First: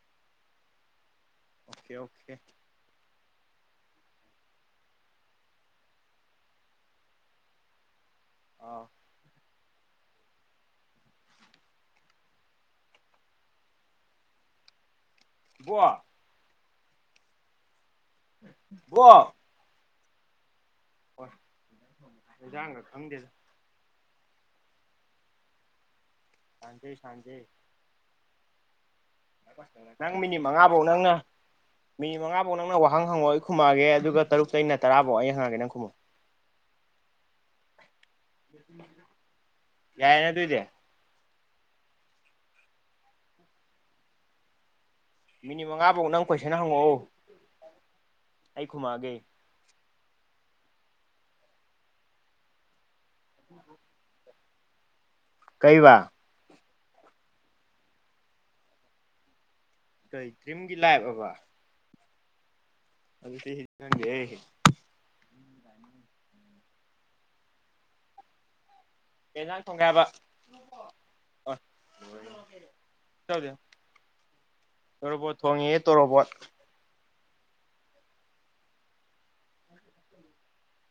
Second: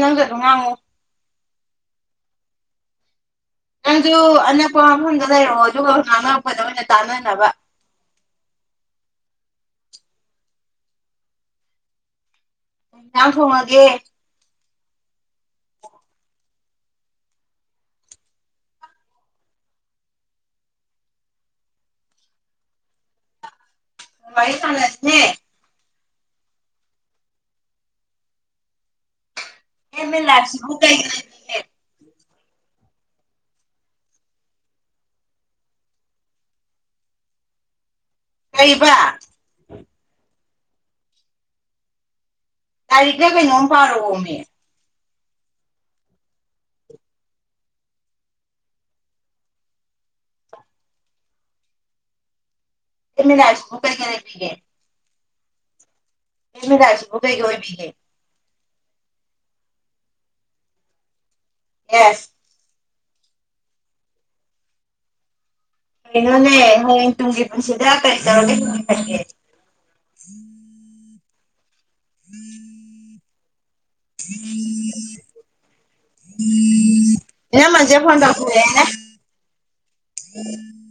ꯅꯪꯖꯗ ꯑꯉꯣ okay okay ꯅꯪꯁꯨ ꯑꯅꯛꯄ ꯃꯐꯝꯗ ꯂꯩꯔꯛꯑꯣ ꯑꯗꯨꯒ ꯑꯅꯛꯄꯗ ꯑꯣꯏꯅ ꯇꯥꯅꯅꯕ ꯑꯥ ꯌꯥꯝ ꯐꯣꯡꯉꯒꯦ ꯉ ꯋꯥ ꯍ ꯑꯗꯨꯗ ꯊꯪꯗꯦꯗ ꯏ ꯐꯅꯁꯅꯦ ꯍꯥꯡꯖꯦ ꯁꯥꯡꯖꯦ ꯑꯦꯝ ꯅꯪ ꯏꯟ ꯃꯤꯅꯤꯠ ꯃꯉꯥ ꯂꯥꯏꯐꯁꯤꯕꯨ ꯐꯧ ꯀꯩ ꯅꯪꯅ ꯂꯩꯕꯤꯒꯦ ꯃꯤꯅꯤꯠ ꯃꯉꯥ ꯍꯪꯐꯧ ꯅꯪꯅ ꯋꯥꯍꯪ ꯍꯪꯉꯛꯑꯣ ꯑꯩ ꯈꯨꯝꯃꯛꯛꯑꯒꯦ ꯑꯗꯨꯒ ꯇꯔꯨꯛꯇꯩꯩꯅ ꯇꯔꯥꯐꯧ ꯑꯩ ꯍꯪꯉꯛꯒꯦ ꯅꯪ ꯈꯨꯝꯃꯑꯣ ꯀꯩꯕ ꯌꯥꯏꯅ ꯇꯨꯗ ꯇꯔꯤꯛ ꯀꯩꯅꯣꯝ ꯄꯥꯔꯣꯃꯦ ꯃꯤꯅꯤꯃꯝ ꯉꯥꯕꯧ ꯅꯪ ꯄꯩꯁꯥꯅ ꯍꯪꯉꯛꯑꯣ ꯑꯩ ꯈꯨꯃꯥꯒꯦ ꯏꯝꯃꯦ ꯂꯀꯨꯕꯔ ꯀ ꯂꯩꯄꯤꯒꯦ ꯀꯩ ꯋꯥ ꯖꯕꯨ ꯀꯩꯒꯣꯏꯕꯤꯒꯦ ꯀꯇ꯭ꯔꯤꯝꯒꯤ ꯂꯥꯏꯕꯕ ꯌꯦꯁ ꯑꯗꯨ ꯁꯤ ꯍꯒ ꯀꯩꯅꯣꯅꯦ ꯍꯣꯏ ꯇꯨꯡꯒꯤ ꯄꯨꯁꯤꯗ꯭ꯔꯥ ꯀꯔꯤ ꯇꯧꯅꯦ ꯑꯦꯖꯥꯡ ꯊꯣꯡꯒꯥꯏꯕ ꯎꯝ ꯗꯦ ꯇꯣꯔꯣꯕꯣꯠ ꯊꯣꯡꯉ ꯇꯣꯔꯣꯕꯣꯠ ꯏꯅ ꯃꯖꯦ ꯐꯣꯟ ꯇꯥꯛꯥꯛ ꯌꯥꯦꯅ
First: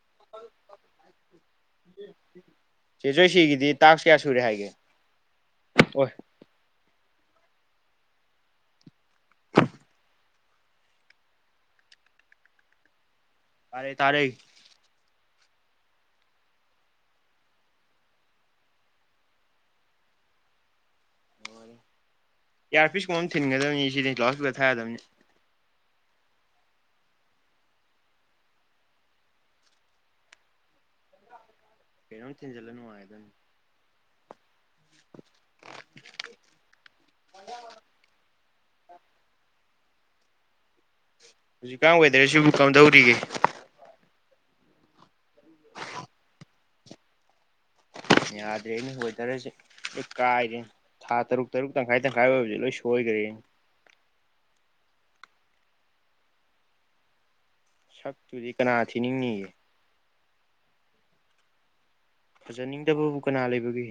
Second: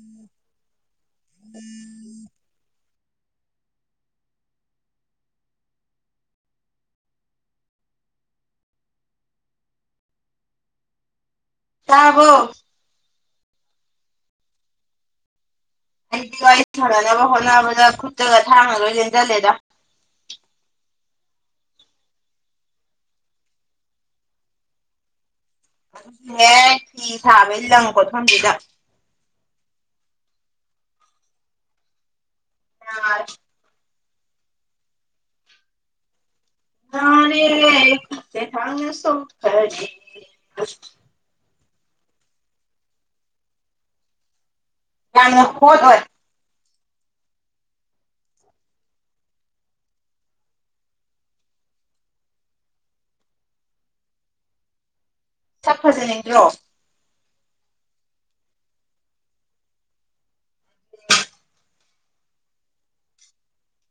[unintelligible] ꯆꯦꯖꯣꯏ ꯁꯤꯒꯤꯗꯤ ꯇꯥꯁ ꯀꯌꯥ ꯁꯨꯔꯦ ꯍꯥꯏꯒꯦ ꯑꯣꯏ ꯇꯥꯕꯔꯣ ꯇꯥꯔꯦ ꯇꯥꯔꯦ ꯑꯩꯅ ꯋꯥꯔꯤ ꯁꯥꯟꯅꯅꯕ ꯍꯣꯠꯅꯕꯗ ꯈꯨꯠꯇꯒ ꯊꯥꯡꯅꯂꯣꯏꯅ ꯂꯦꯟꯁꯤꯜꯂꯦꯗ [inaudible] ꯌꯥꯔꯄꯤꯁ ꯀꯨꯝꯕ ꯑꯃ ꯊꯤꯟꯒꯗꯕꯅꯤ ꯁꯤꯗꯤ ꯀ꯭ꯂꯥꯎ ꯏꯁꯄꯤꯀꯔ ꯊꯥꯌꯥꯗꯕꯅꯤ ꯑꯗꯨ ꯍꯦꯛ ꯐꯤ ꯁꯥꯕꯒꯝ ꯂꯪ ꯀꯣꯠꯐꯝꯁꯤꯗ ꯀꯩꯅꯣꯝ ꯊꯤꯟꯖꯤꯜꯂꯒ ꯅꯨꯡꯉꯥꯏꯒꯗꯕꯅꯦ [unintelligible] [unintelligible] ꯍꯧꯖꯤꯛꯀꯥꯟ ꯋꯦꯗꯔꯖꯤꯕꯨ ꯀꯝꯗꯧꯔꯤꯒꯦ ꯌꯥꯝꯅ ꯍꯣꯠ ꯑꯧ ꯌꯥꯗ꯭ꯔꯦꯅꯦ ꯋꯦꯗꯔꯥꯁꯦ ꯂꯣꯏ ꯀꯥꯏꯔꯦ ꯊꯥ ꯇꯔꯨꯛ ꯇꯔꯨꯛ ꯇꯪꯈꯥꯏ ꯇꯪꯈꯥꯏ ꯑꯣꯏꯕꯖꯦ ꯂꯣꯏ ꯁꯣꯏꯒꯔꯦꯅꯦ ꯁꯛ ꯐꯖꯅꯤꯡꯗ꯭ꯔꯣ ꯁꯛꯇꯨꯗꯤ ꯀꯅꯥ ꯊꯤꯅꯤꯡꯅꯤꯒꯦ ꯐꯖꯅꯤꯡꯗꯕꯕꯨ ꯀꯅꯥ ꯂꯩꯕꯒꯦ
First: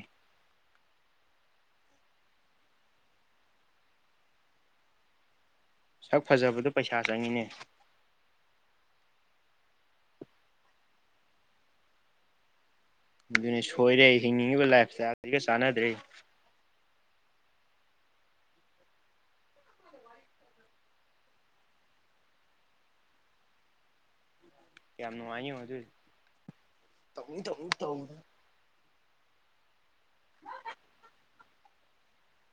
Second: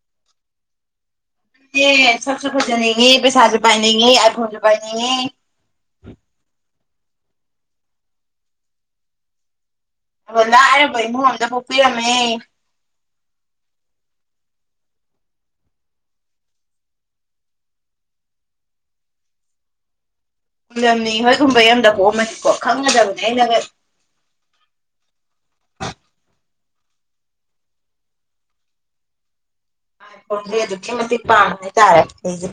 ꯁꯛꯁꯨ ꯐꯖꯅꯤꯡꯏ ꯄꯩꯁꯥꯁꯨ ꯄꯥꯏꯅꯤꯡꯉꯤ ꯑꯥꯏ ꯐꯣꯟꯁꯨ ꯄꯥꯏꯅꯤꯡꯉꯤ ꯁꯛ ꯐꯖꯕꯗ ꯄꯩꯁꯥ ꯆꯪꯉꯤꯅꯦ ꯂꯥꯏꯔꯕ ꯏꯃꯨꯡ ꯑꯃꯗ ꯄꯨꯛꯄꯤꯔꯝꯃꯦ꯫ ꯑꯗꯨꯅꯤ ꯁꯣꯏꯔꯦ ꯍꯤꯡꯅꯤꯡꯉꯤꯕ ꯂꯥꯏꯐ ꯏꯁꯇ ꯑꯁꯤꯒ ꯆꯥꯟꯅꯗ꯭ꯔꯦ ꯈꯗꯝꯅꯤ ꯍꯣꯏꯒꯨꯝꯕ ꯌꯗ ꯄꯣꯑꯝꯃꯅꯤꯀꯣ ꯈꯪꯒꯗꯕꯅꯤ ꯍꯥꯏꯩꯅꯒ ꯌꯥꯝ ꯅꯨꯡꯉꯥꯏꯅꯤ ꯑꯗꯨꯗꯤ ꯇꯧꯅꯤꯡ ꯇꯧꯅꯤꯡ ꯇꯧ ꯗꯤ ꯑꯗꯨꯛꯀꯤ ꯃꯇꯤꯛ ꯄꯥꯃꯦ ꯍꯥꯏꯇꯥꯔꯦ ꯑꯩꯁꯦ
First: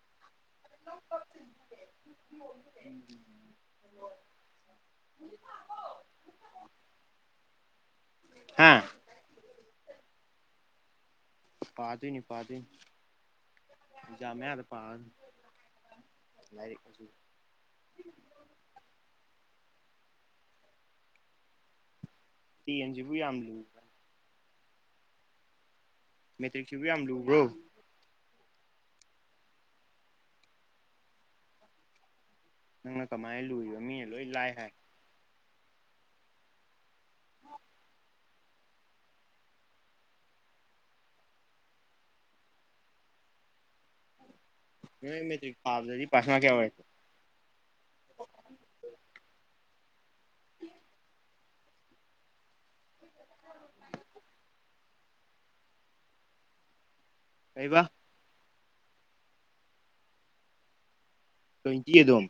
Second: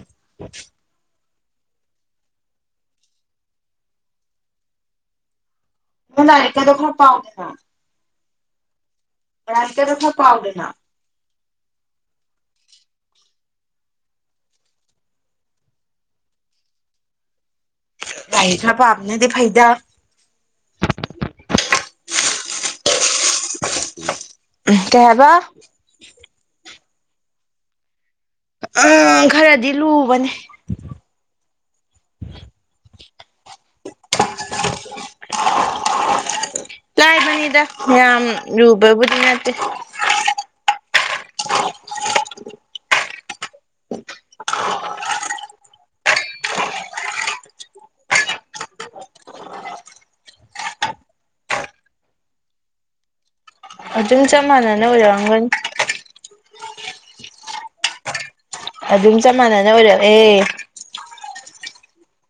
[inaudible] ꯂꯥꯏꯔꯤꯛꯀꯗꯣ ꯈꯔ ꯄꯥꯎꯗꯅ ꯍꯥ ꯂꯥꯏꯔꯤꯛ ꯀꯗꯣ ꯈꯔ ꯄꯥꯎꯗꯅ ꯄꯥꯗꯣꯏꯅꯤ ꯄꯥꯗꯣꯏꯅꯤ ꯑꯦꯛꯖꯥꯝ ꯃꯌꯥꯗ ꯄꯥꯗꯣꯏꯅꯦ꯫ ꯂꯥꯏꯔꯤꯛ ꯂꯥꯏꯔꯤꯛ ꯈꯔ ꯄꯥꯕꯅꯗꯤ ꯐꯩꯗ ꯇꯦꯟꯖꯤꯕꯨ ꯌꯥꯝ ꯂꯨꯕ꯭ꯔ ꯀꯩ ꯍꯥꯏꯕ ꯇꯦꯟꯖꯤꯕꯣ ꯌꯥꯝ ꯂꯨꯕꯔꯣ ꯎꯝ ꯈꯔꯗꯤ ꯂꯨꯕꯅꯦ ꯅꯪꯅ ꯀꯃꯥꯏꯅ ꯂꯨꯔꯤꯕ ꯃꯤꯅ ꯂꯣꯏ ꯂꯥꯏ ꯍꯥꯏ ꯂꯥꯏꯕꯅꯤꯗ ꯌꯥꯝ ꯔꯨꯕꯕꯨꯗꯤ ꯅꯠꯇꯦ [unintelligible] ꯅꯣꯏ ꯃꯦꯇ꯭ꯔꯤ ꯊꯥꯕꯗꯗꯤ ꯄꯥꯁꯅ ꯃꯥꯛ ꯀꯌꯥ ꯑꯣꯏ [inaudible] ꯑꯗꯨꯝ ꯆꯞ ꯃꯥꯟꯅꯅ ꯑꯣꯏꯔꯝꯒꯅꯤ ꯀꯩꯕ ꯑꯗꯨꯝ ꯆꯞꯃꯥꯟꯅꯅ ꯑꯣꯏꯔꯛ ꯑꯦ ꯇꯋꯣꯏꯇꯤ ꯑꯗꯨꯝ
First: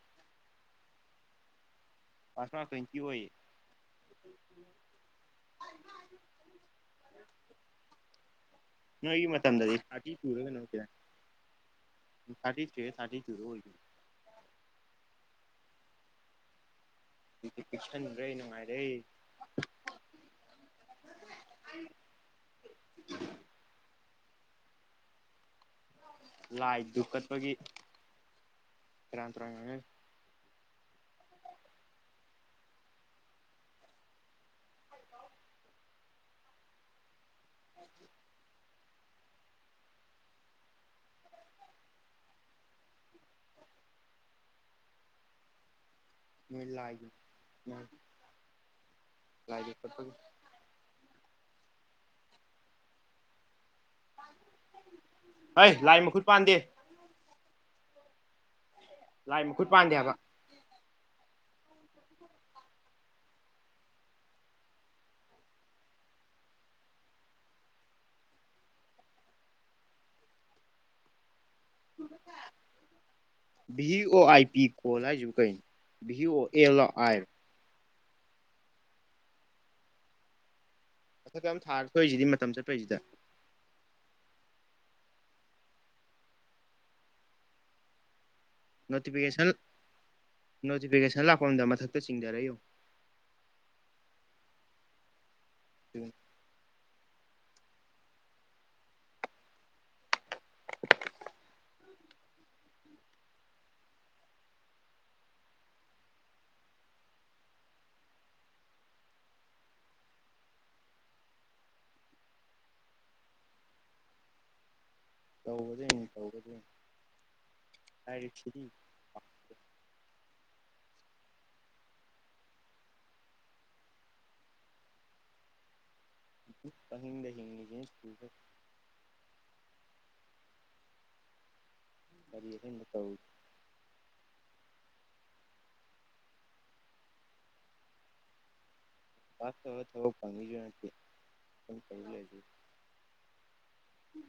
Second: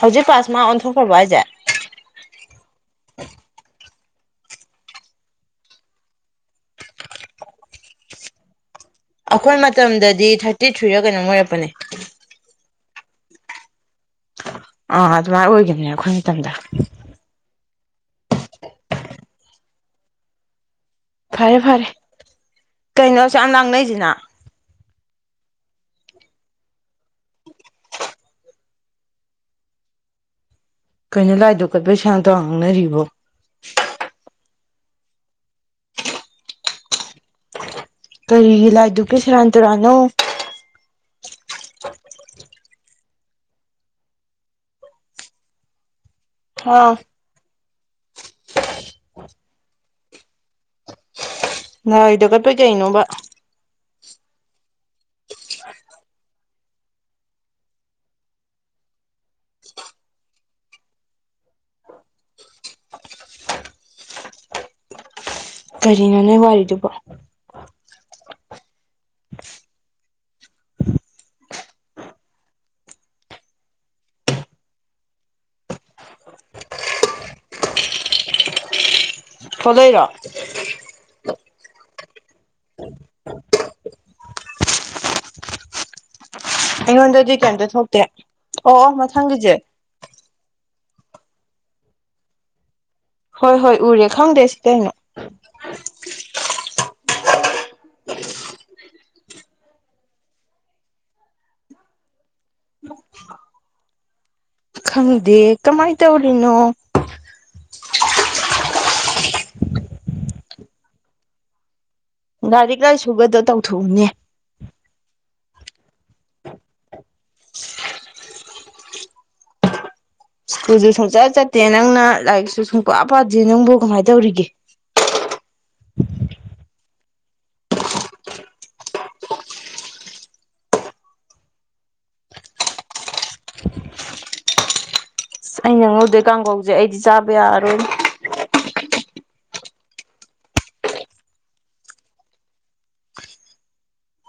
ꯍꯧꯖꯤꯛ ꯄꯥꯁꯃꯥ ꯑꯣꯟꯊꯣꯛꯈꯔꯕꯣ ꯍꯥꯏꯖꯦ ꯄꯥꯁ ꯃꯥꯛ ꯇꯋꯦꯟꯇꯤ ꯑꯣꯏꯌꯦ [inaudible] ꯑꯩꯈꯣꯏ ꯊꯥꯔꯇꯤ ꯃꯇꯝꯗꯗꯤ ꯇꯨꯔ ꯀꯩꯅꯣ ꯊꯥꯔꯇꯤ ꯊ꯭ꯔꯤꯔ ꯀꯩꯅꯣꯝ ꯑꯣꯏꯔꯛꯄꯅꯦ [unintelligible] ꯑꯣꯏꯒ ꯑ ꯑꯗꯨꯃꯥꯏ ꯑꯣꯏꯒꯤꯅꯦ ꯑꯩꯈꯣꯢ ꯃꯇꯝꯗ ꯄꯤꯛꯁꯟꯒ꯭ꯔꯦ ꯅꯨꯡꯉꯥꯏꯔꯦ ꯐꯔꯦ ꯐꯔꯦ ꯀꯩꯅꯣꯁꯨ ꯌꯥꯝ ꯂꯥꯡꯅꯩꯁꯤꯅ ꯂꯥꯏ ꯗꯨꯛꯀꯠꯄꯒꯤ ꯇꯔꯥꯥꯟ ꯇ꯭ꯔ ꯀꯩꯅꯣ ꯂꯥꯏ ꯗꯨꯛꯀꯠꯄꯒꯤ ꯁꯦꯔꯥꯟ ꯇꯨꯔꯥꯟ ꯉꯥꯡꯅꯔꯤꯕꯨ ꯀꯔꯤ ꯂꯥꯏꯗꯨꯒꯦ ꯁꯔꯥꯟ ꯇꯨꯔꯥꯟꯅꯣ ꯃ‌ꯣꯏ ꯑꯥ ꯂꯥꯏꯗꯨ ꯃ‌ꯣꯏ ꯂꯥꯏꯗꯨ ꯈꯪꯗ‌ꯦ [unintelligible] [unintelligible] ꯀꯠꯄꯩ ꯀꯩꯅꯣꯕ ꯍꯩ ꯂꯥꯏ ꯃꯈꯨꯠ ꯄꯥꯟꯗꯦ ꯂꯥꯏ ꯃꯈꯨꯠ ꯄꯥꯟꯗꯦ ꯍꯥꯏꯕ ꯀꯔꯤꯅ‌ꯣꯅꯦ ꯋꯥꯔꯤꯗꯨꯕꯣ [unintelligible] ꯚꯤ ꯑꯦ ꯑꯣ ꯑꯥꯏ ꯄꯤ ꯀꯣꯜ ꯍꯥꯏꯁꯤꯕꯨ ꯀꯩꯅ‌ꯣ ꯚꯤ ꯑ‌ꯣ ꯑꯦꯜ ꯂ‌ꯣ ꯑꯥꯏ ꯔ‌ꯣ ꯊ‌ꯣꯂꯩꯔ‌ꯣ ꯃꯊꯛ ꯑꯃ ꯊꯥ ꯊꯣꯛꯏꯁꯤꯗꯤ ꯃꯇꯝ ꯆꯠꯄꯩꯁꯤꯗ ꯑꯩꯉꯣꯟꯗꯗꯤ ꯀꯩꯝꯇ ꯊꯣꯛꯇꯦ ꯑꯣ ꯑꯣ ꯅꯣꯇꯤꯐꯤꯀꯦꯁꯟ ꯃꯊꯪꯒꯤꯁꯦ ꯅꯣꯇꯤꯐꯤꯀꯦꯁꯟ ꯂꯥꯛꯄꯝꯗ ꯃꯊꯛꯇ ꯆꯤꯡꯗꯔ ꯌꯦꯡꯎ ꯍꯣꯏ ꯍꯣꯏ ꯎꯔꯦ ꯈꯪꯗꯦ ꯁꯤꯀꯩꯅꯣ ꯎꯝ [unintelligible] ꯈꯪꯗꯦ ꯀꯃꯥꯏꯅ ꯇꯧꯔꯤꯅꯣ ꯂꯥꯏꯔꯤꯛ ꯂꯥꯏꯔꯤꯁꯨꯨꯒꯗꯣ ꯇꯧꯊꯣꯛꯎꯅꯦ ꯇꯧꯒꯗꯣꯏꯅꯤ ꯇꯧꯒꯗꯣꯏꯅꯤ ꯂꯥꯏꯔꯤꯛꯁꯤꯗꯤ ꯁ꯭ꯀꯨꯜꯁꯨ ꯁꯨꯡꯆꯠ ꯆꯠꯇꯦ ꯅꯪꯅ ꯂꯥꯏꯔꯤꯛꯁꯨ ꯁꯨꯡ ꯄ ꯄꯥꯗꯦ ꯅꯪꯕꯨ ꯀꯃꯥꯏꯅ ꯇꯧꯔꯤꯒꯦ [inaudible] [unintelligible] ꯍꯤꯡꯉꯤꯁꯤꯅꯤ [unintelligible] [unintelligible] ꯉꯧꯗ‌ꯣꯏ ꯀꯥꯡꯈꯧꯁꯦ ꯑꯩꯗꯤ ꯆꯥꯕ ꯌꯥꯔꯔꯣꯏ ꯄꯥꯁ ꯇꯧꯔ ꯇꯧꯔ ꯐꯅꯤ ꯒ ꯍꯥꯏꯔꯛꯇ‌ꯦ ꯃꯊꯪ ꯆꯍꯤ ꯂꯩꯔꯤ ꯎꯝ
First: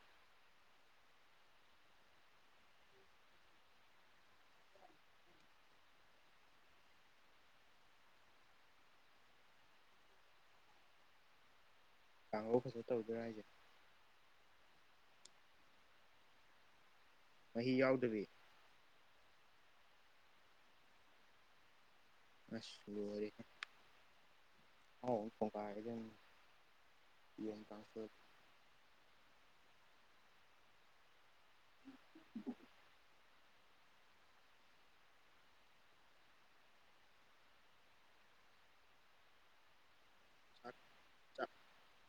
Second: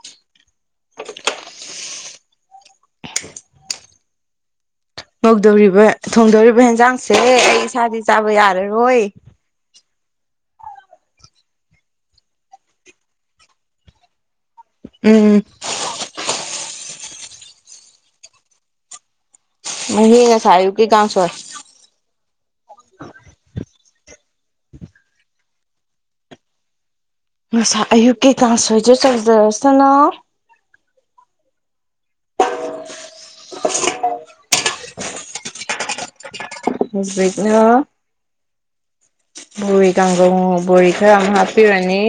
ꯉꯧꯗꯧꯔꯤꯕ ꯊꯣꯡꯗꯧꯔꯤꯕ ꯍꯦꯟꯖꯥꯡꯁꯦ ꯑꯩ ꯏꯁꯥꯗꯤ ꯆꯥꯕ ꯌꯥꯔꯔꯣꯏ ꯀꯥꯡꯕꯨ ꯐꯖ ꯇꯧꯗꯣꯏꯔ ꯍꯥꯏꯁꯦ ꯎꯝ ꯃꯍꯤ ꯌꯥꯎꯗꯕꯤ ꯃꯍꯤ ꯉꯁꯥꯏ ꯑꯌꯨꯛꯀꯤ ꯀꯥꯡꯁ‌ꯣꯏ ꯑꯁ ꯂ‌ꯣꯏꯔ‌ꯦꯍ‌ꯦ ꯑꯍꯥꯎ ꯑꯃ ꯊ‌ꯣꯡꯒꯥꯏꯔꯗꯧꯅ ꯉꯁꯥꯏ ꯑꯌꯨꯛꯀꯤ ꯀꯥꯡꯁꯣꯏꯗꯨ ꯁꯧꯖꯔꯁꯅ‌ꯣ [unintelligible] [unintelligible] ꯀꯥꯡꯒꯧ ꯕꯣꯔꯤ ꯈꯔ ꯑꯃ ꯍꯥꯞꯄꯤꯔꯅꯤ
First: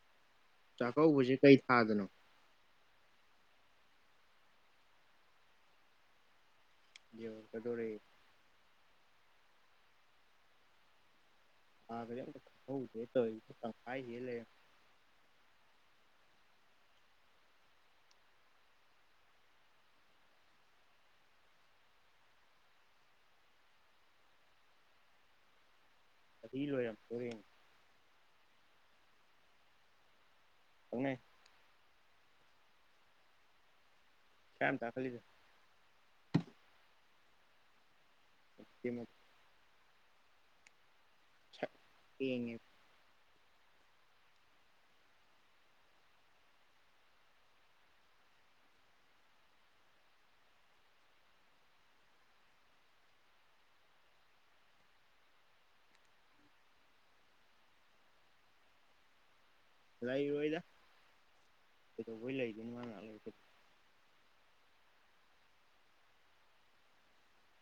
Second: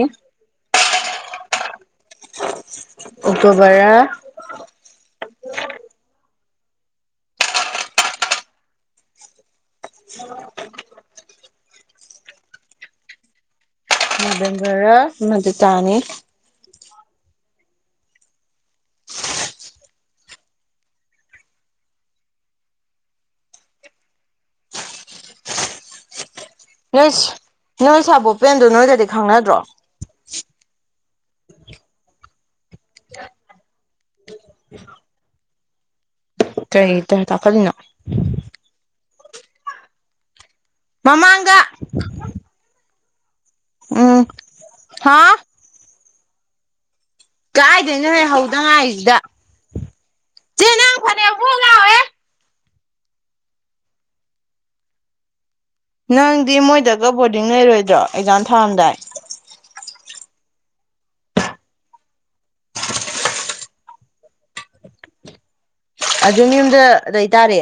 ꯆꯥꯛꯀꯧꯕꯁꯤ ꯀꯩ ꯊꯥꯗꯅꯣ ꯑꯣꯛꯇ‌ꯣꯕꯔ ꯌꯧꯔꯛꯀꯗꯧꯔꯦ ꯊꯥ ꯒꯥꯁꯤ ꯑꯃꯇ ꯈꯪꯍꯧꯗ꯭ꯔ‌ꯦ ꯇꯧꯏ ꯍꯧꯖꯤꯛꯀꯥꯟꯁꯤ ꯅꯕꯦꯝꯕꯔ ꯔ ꯃꯗꯨꯇꯥꯅꯤ ꯆꯍꯤ ꯅꯣꯏ ꯂꯣꯏꯔꯝꯗꯣꯔꯦꯅꯦ ꯅꯣꯏ ꯁꯥꯕꯣ ꯄꯦꯟꯗꯣ ꯅꯣꯏꯒꯗꯤ ꯈꯪꯅꯗ꯭ꯔꯣ ꯈꯪꯅꯩ [unintelligible] ꯀꯌꯥꯝ ꯊꯥꯀꯂꯤꯗ ꯀꯔꯤ ꯇꯨꯝ ꯇꯥꯈꯠꯂꯤꯅꯣ ꯀꯤꯝ ꯃꯃꯥꯡꯗ ꯇꯦꯡꯉꯦ ꯎꯝ ꯍꯥ ꯀꯥꯏꯗꯩꯅꯣ ꯍ‌ꯦ ꯍꯧꯗ ꯉꯥꯏꯔꯤꯗ ꯌꯥꯝ ꯐꯔꯣꯂꯑꯣꯦ ꯅꯪꯗꯤ ꯃꯣꯏꯗꯒ ꯕꯣꯔꯗꯤꯡ ꯂꯩꯔꯣꯏꯗ꯭ꯔꯣ ꯑꯦꯛꯖꯥꯝ ꯊꯥꯔꯝꯗꯥꯏ ꯂꯩꯔꯣꯏꯗ ꯀꯩꯗꯧꯕ ꯂꯩꯗꯣꯏꯅ ꯃꯥ ꯉꯂ ꯑꯗꯨ ꯌꯨꯝꯗ ꯑꯗꯨꯏꯇꯥꯔꯦ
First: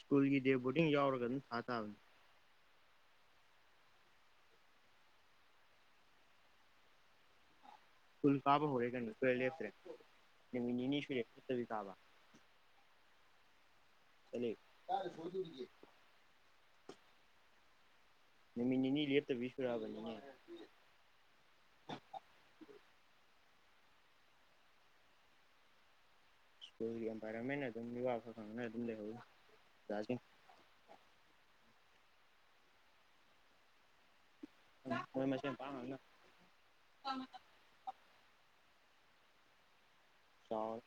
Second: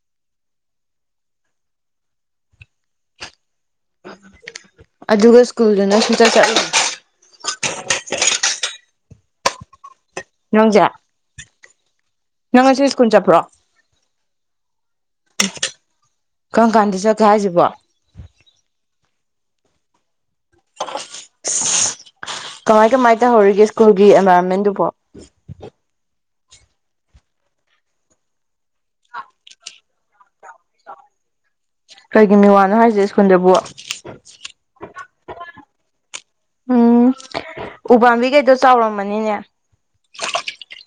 ꯁ꯭ꯀꯨꯜꯒꯤ ꯗꯦ ꯕꯣꯔꯗꯤꯡ ꯌꯥꯎꯔꯒ ꯑꯗꯨꯝ ꯊꯥ ꯇꯥꯕꯅꯤ ꯑꯗꯨꯒ ꯁ꯭ꯀꯨꯜꯗꯨꯅꯁꯨ ꯆꯠꯊꯂ ꯐꯨ ꯁꯥꯥꯕ ꯍꯧꯔꯦ ꯀ ꯇ ꯂꯦ ꯐꯔꯦ ꯅꯪꯁꯦ ꯅꯃꯤꯅꯤꯅꯤꯦ ꯇ ꯀꯥꯕ ꯀꯨꯟ ꯆꯠꯄ꯭ꯔꯣ ꯆꯠꯂꯦ ꯀꯔꯝ ꯀꯥꯟꯗ ꯆꯠꯀꯦ ꯍꯥꯏꯁꯤꯕꯣ ꯃꯤ ꯅꯅꯤ ꯂꯦꯠꯇꯕꯤꯁꯨꯔꯕꯅꯤꯦ ꯀꯃꯥꯏ ꯀꯃꯥꯏ ꯇꯧꯍꯧꯔꯤꯒꯦ ꯁ꯭ꯀꯨꯜꯒꯤ ꯑꯦꯟꯚꯥꯏꯔꯣꯟꯃꯦꯟꯗꯨꯕꯣ ꯁ꯭ꯀꯨꯜꯒꯤ ꯑꯦꯟꯚꯥꯏꯔꯣꯟꯃꯟꯅ ꯑꯗꯨꯝ ꯋꯥ ꯈ ꯈꯪꯅ ꯑꯗꯨꯝ ꯂꯩꯍꯧꯋꯤ [unintelligible] ꯑꯩꯈꯒꯤ ꯃꯤ ꯋꯥꯅꯣ ꯍꯥꯏꯁꯦ ꯁ꯭ꯀꯨꯜꯗꯕꯨ ꯣꯏ ꯃꯁ ꯄ ꯎꯝ ꯎꯄꯥꯝꯕꯤꯈꯩꯗꯣ ꯆꯥꯎꯔꯝꯃꯅꯤꯅꯦ ꯆꯥꯎ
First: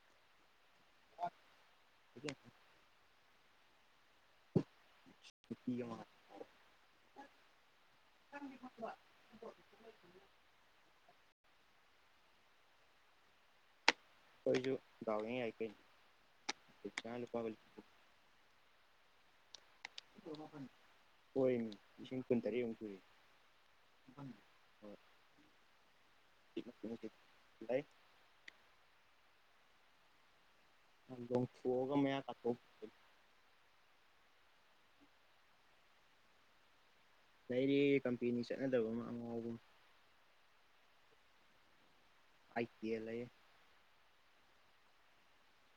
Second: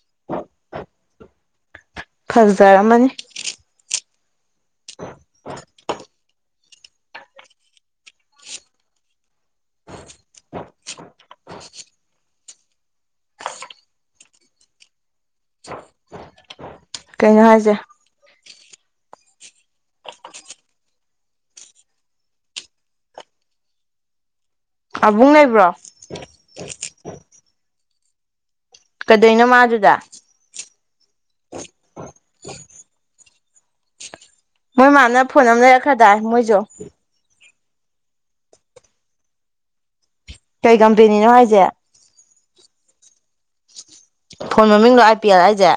[inaudible] [unintelligible] ꯐꯖꯖꯥꯔꯝꯃꯅꯤ ꯀꯨꯀꯤꯒ ꯃꯥꯜꯂꯤ [unintelligible] ꯑꯩꯈ‌ꯣꯏꯁꯨ ꯗꯥꯎ ꯌ‌ꯦꯡ ꯌꯥꯏ ꯀꯩꯅ‌ꯣ ꯍꯧꯖꯤꯛꯀꯥꯟ ꯅꯨꯄꯥ ꯀꯩꯅꯣ ꯍꯥꯏꯁꯦ ꯍꯣꯏꯅꯦ ꯂꯤꯁꯤꯡ ꯀꯨꯟꯇꯔꯦꯠ ꯌꯨꯛ ꯁꯨꯔꯤ ꯑꯕꯨꯡ ꯂꯩꯕ꯭ꯔꯣ ꯥꯏ ꯑꯗꯨꯗꯩꯅꯣ ꯃꯥ ꯑꯗꯨꯗ ꯑ ꯍꯒꯃꯦꯌꯥꯝ ꯀ ꯃꯣꯏꯃꯅ ꯐꯣꯟ ꯑꯃ ꯂꯩꯔꯛꯈ꯭ꯔꯗꯥꯏ ꯃꯣꯏꯁꯨ ꯂꯩꯔꯤ ꯀꯝꯄꯦꯅꯤ ꯆꯠꯅꯗꯕ ꯑꯃ ꯑꯉꯥꯎꯕꯨꯝ ꯀꯩ ꯀꯝꯄꯦꯅꯤꯅꯣ ꯍꯥꯏꯁꯦ ꯌꯦ ꯂꯩꯌꯦꯦ ꯐꯣꯟ ꯃꯃꯤꯡꯗꯣ ꯑꯥꯏ ꯄꯤ ꯑꯦꯜ ꯍꯥꯏꯁꯦ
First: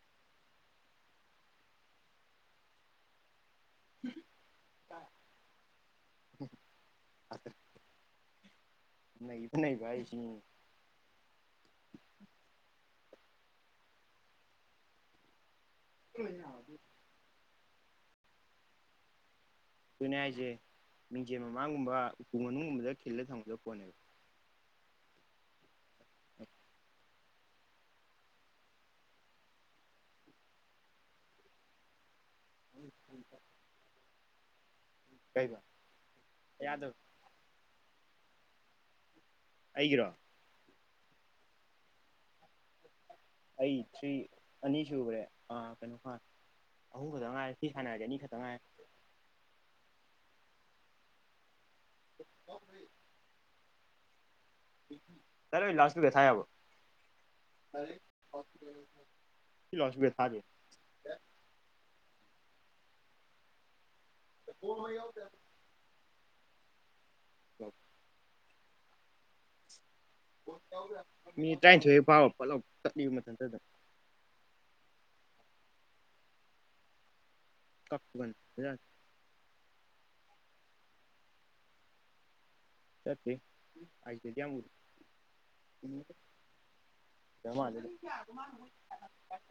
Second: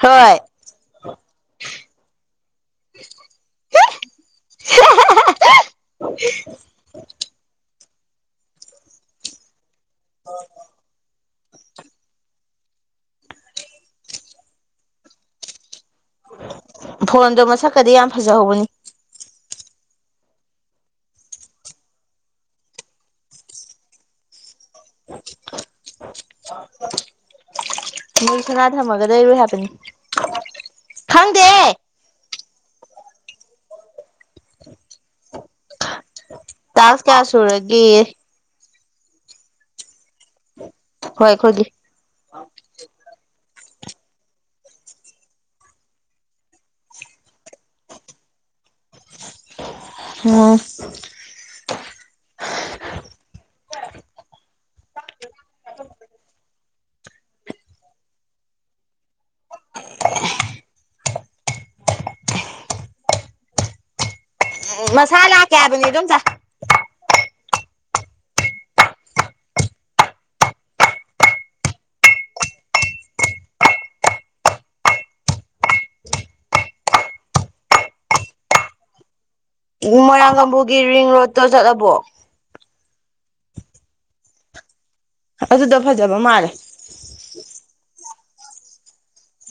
ꯍꯣꯏ [unintelligible] [unintelligible] ꯅ ꯏꯗꯤ ꯅ ꯏ ꯁꯤ ꯀ ꯀꯗꯤ ꯌꯥꯝ ꯐꯖꯍꯧꯕꯅꯤ ꯑꯩꯣꯏꯅꯦ ꯍꯥꯏꯁꯦ ꯃꯤꯡꯖꯦ ꯃꯃꯥꯡꯒꯨꯝꯕ ꯎꯄꯨ ꯃꯅꯨꯡꯒꯨꯝꯕꯗ ꯈꯤꯜꯂ ꯊꯝꯒꯗꯕ ꯄꯣꯠꯅꯦꯕ ꯎ ꯅ ꯁꯅꯥ ꯊꯝꯃꯒ ꯂꯩꯔꯣꯏ ꯍꯥꯏꯕꯅꯤ ꯈꯪꯗꯦ ꯎꯝ ꯎ ꯀꯩꯕ ꯌꯥꯗꯕ ꯇꯥꯁ ꯀꯌꯥ ꯁꯨꯔꯒꯦ ꯑꯩꯒ꯭ꯔꯣ ꯍꯣꯏ ꯑꯩꯈꯣꯏꯒꯤꯦ ꯑꯩ ꯊ꯭ꯔꯤ ꯑꯅꯤ ꯁꯨꯕ꯭ꯔꯦ ꯑꯥ ꯀꯩꯅꯣ ꯐ ꯑꯍꯨꯝ ꯈꯗꯪ ꯉꯉꯔ ꯁꯤ ꯈꯥꯅꯦꯅꯤ ꯈꯇꯉ ꯑꯣ ꯣꯏ ꯆꯔꯦ ꯂꯥꯁꯗꯦ ꯊꯥꯏ ꯑꯕꯣ ꯑꯩ ꯂꯥꯏꯛ ꯏꯁꯄꯤꯀꯔ ꯊꯥꯗ‌ꯦ ꯎꯝ ꯃꯁꯥ ꯂꯥꯛꯀꯦ ꯍꯥꯏꯕꯅꯤ ꯑꯗ‌ꯣꯝꯆꯥ ꯑꯣ ꯃꯤ ꯇ꯭ꯔꯥꯏꯟꯊ‌ꯣꯏ ꯄꯑꯣ ꯄꯠ ꯂꯥꯎ ꯇꯠꯂꯤ ꯃꯊꯟꯇ ꯑꯗꯨꯝ ꯀꯛꯄꯟ ꯕ‌ꯦꯔꯥꯟ ꯃꯣꯏꯔꯥꯡ ꯀꯥꯡꯕꯨꯒꯤ ꯔꯤꯡ ꯔꯣꯗꯠꯇꯣ ꯆꯠꯂꯕꯣ ꯆꯠꯇꯤ ꯍꯥꯏꯗꯦ ꯌꯥꯡꯕꯨ ꯑꯗꯨꯗ ꯐꯖꯕ ꯃꯥꯜꯂꯦ ꯎꯗ [unintelligible]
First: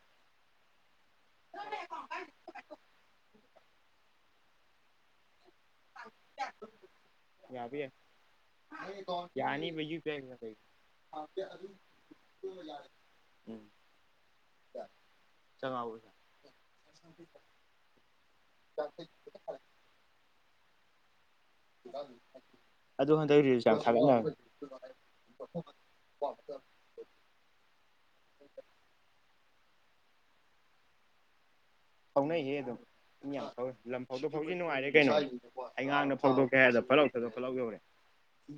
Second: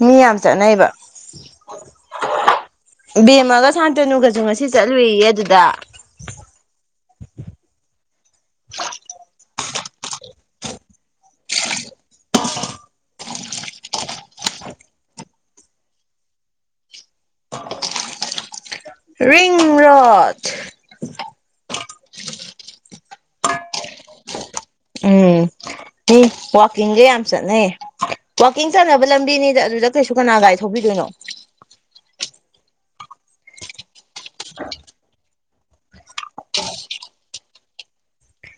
ꯃꯤ ꯌꯥꯝ ꯆꯠꯅꯩꯕ ꯕꯦꯝꯃꯒ ꯁꯥꯟꯇꯅꯨꯒꯁꯨ ꯉꯁꯤ ꯆꯠꯂꯨꯏꯌꯦ ꯑꯗꯨꯗ ꯌꯥꯕꯥ ꯌꯥꯏ ꯌꯥꯅꯤꯕ ꯌꯨ ꯄꯤ ꯑꯩ ꯒꯨꯝꯕ ꯎꯝ ꯆꯂ ꯑꯑꯣ ꯔꯤꯡꯔꯖ ꯑꯗꯨ ꯍꯟꯗꯛ ꯔꯤꯁꯨ ꯊꯥꯒꯠ ꯎꯝ ꯋꯥꯋꯥꯛꯀꯤꯡꯒ ꯌꯥꯝ ꯆꯠꯅꯩꯌꯦ ꯋꯥꯋꯥꯛꯀꯤꯡ ꯆꯥꯟꯅꯕ ꯂꯝꯕꯤꯅꯤ ꯑꯗꯨꯗ ꯀꯩꯁꯨ ꯀꯅꯥ ꯒꯥꯏ ꯊꯧꯕꯤꯗꯣꯏꯅꯣ ꯐꯥꯎꯅꯩꯍꯦ ꯑꯗꯨꯝ ꯏ ꯌꯥꯝ ꯐꯧꯋꯦ ꯂꯝꯐꯥꯎꯗ ꯐꯥꯎꯗꯤ ꯅꯨꯡꯉꯥꯏꯔꯦ ꯀꯩꯅꯣ ꯑꯩꯉꯥꯡꯅ ꯐꯣꯡꯗꯣꯛꯀꯦ ꯍꯥꯏꯗ‌ꯣ ꯐꯠꯂꯥꯎ [unintelligible]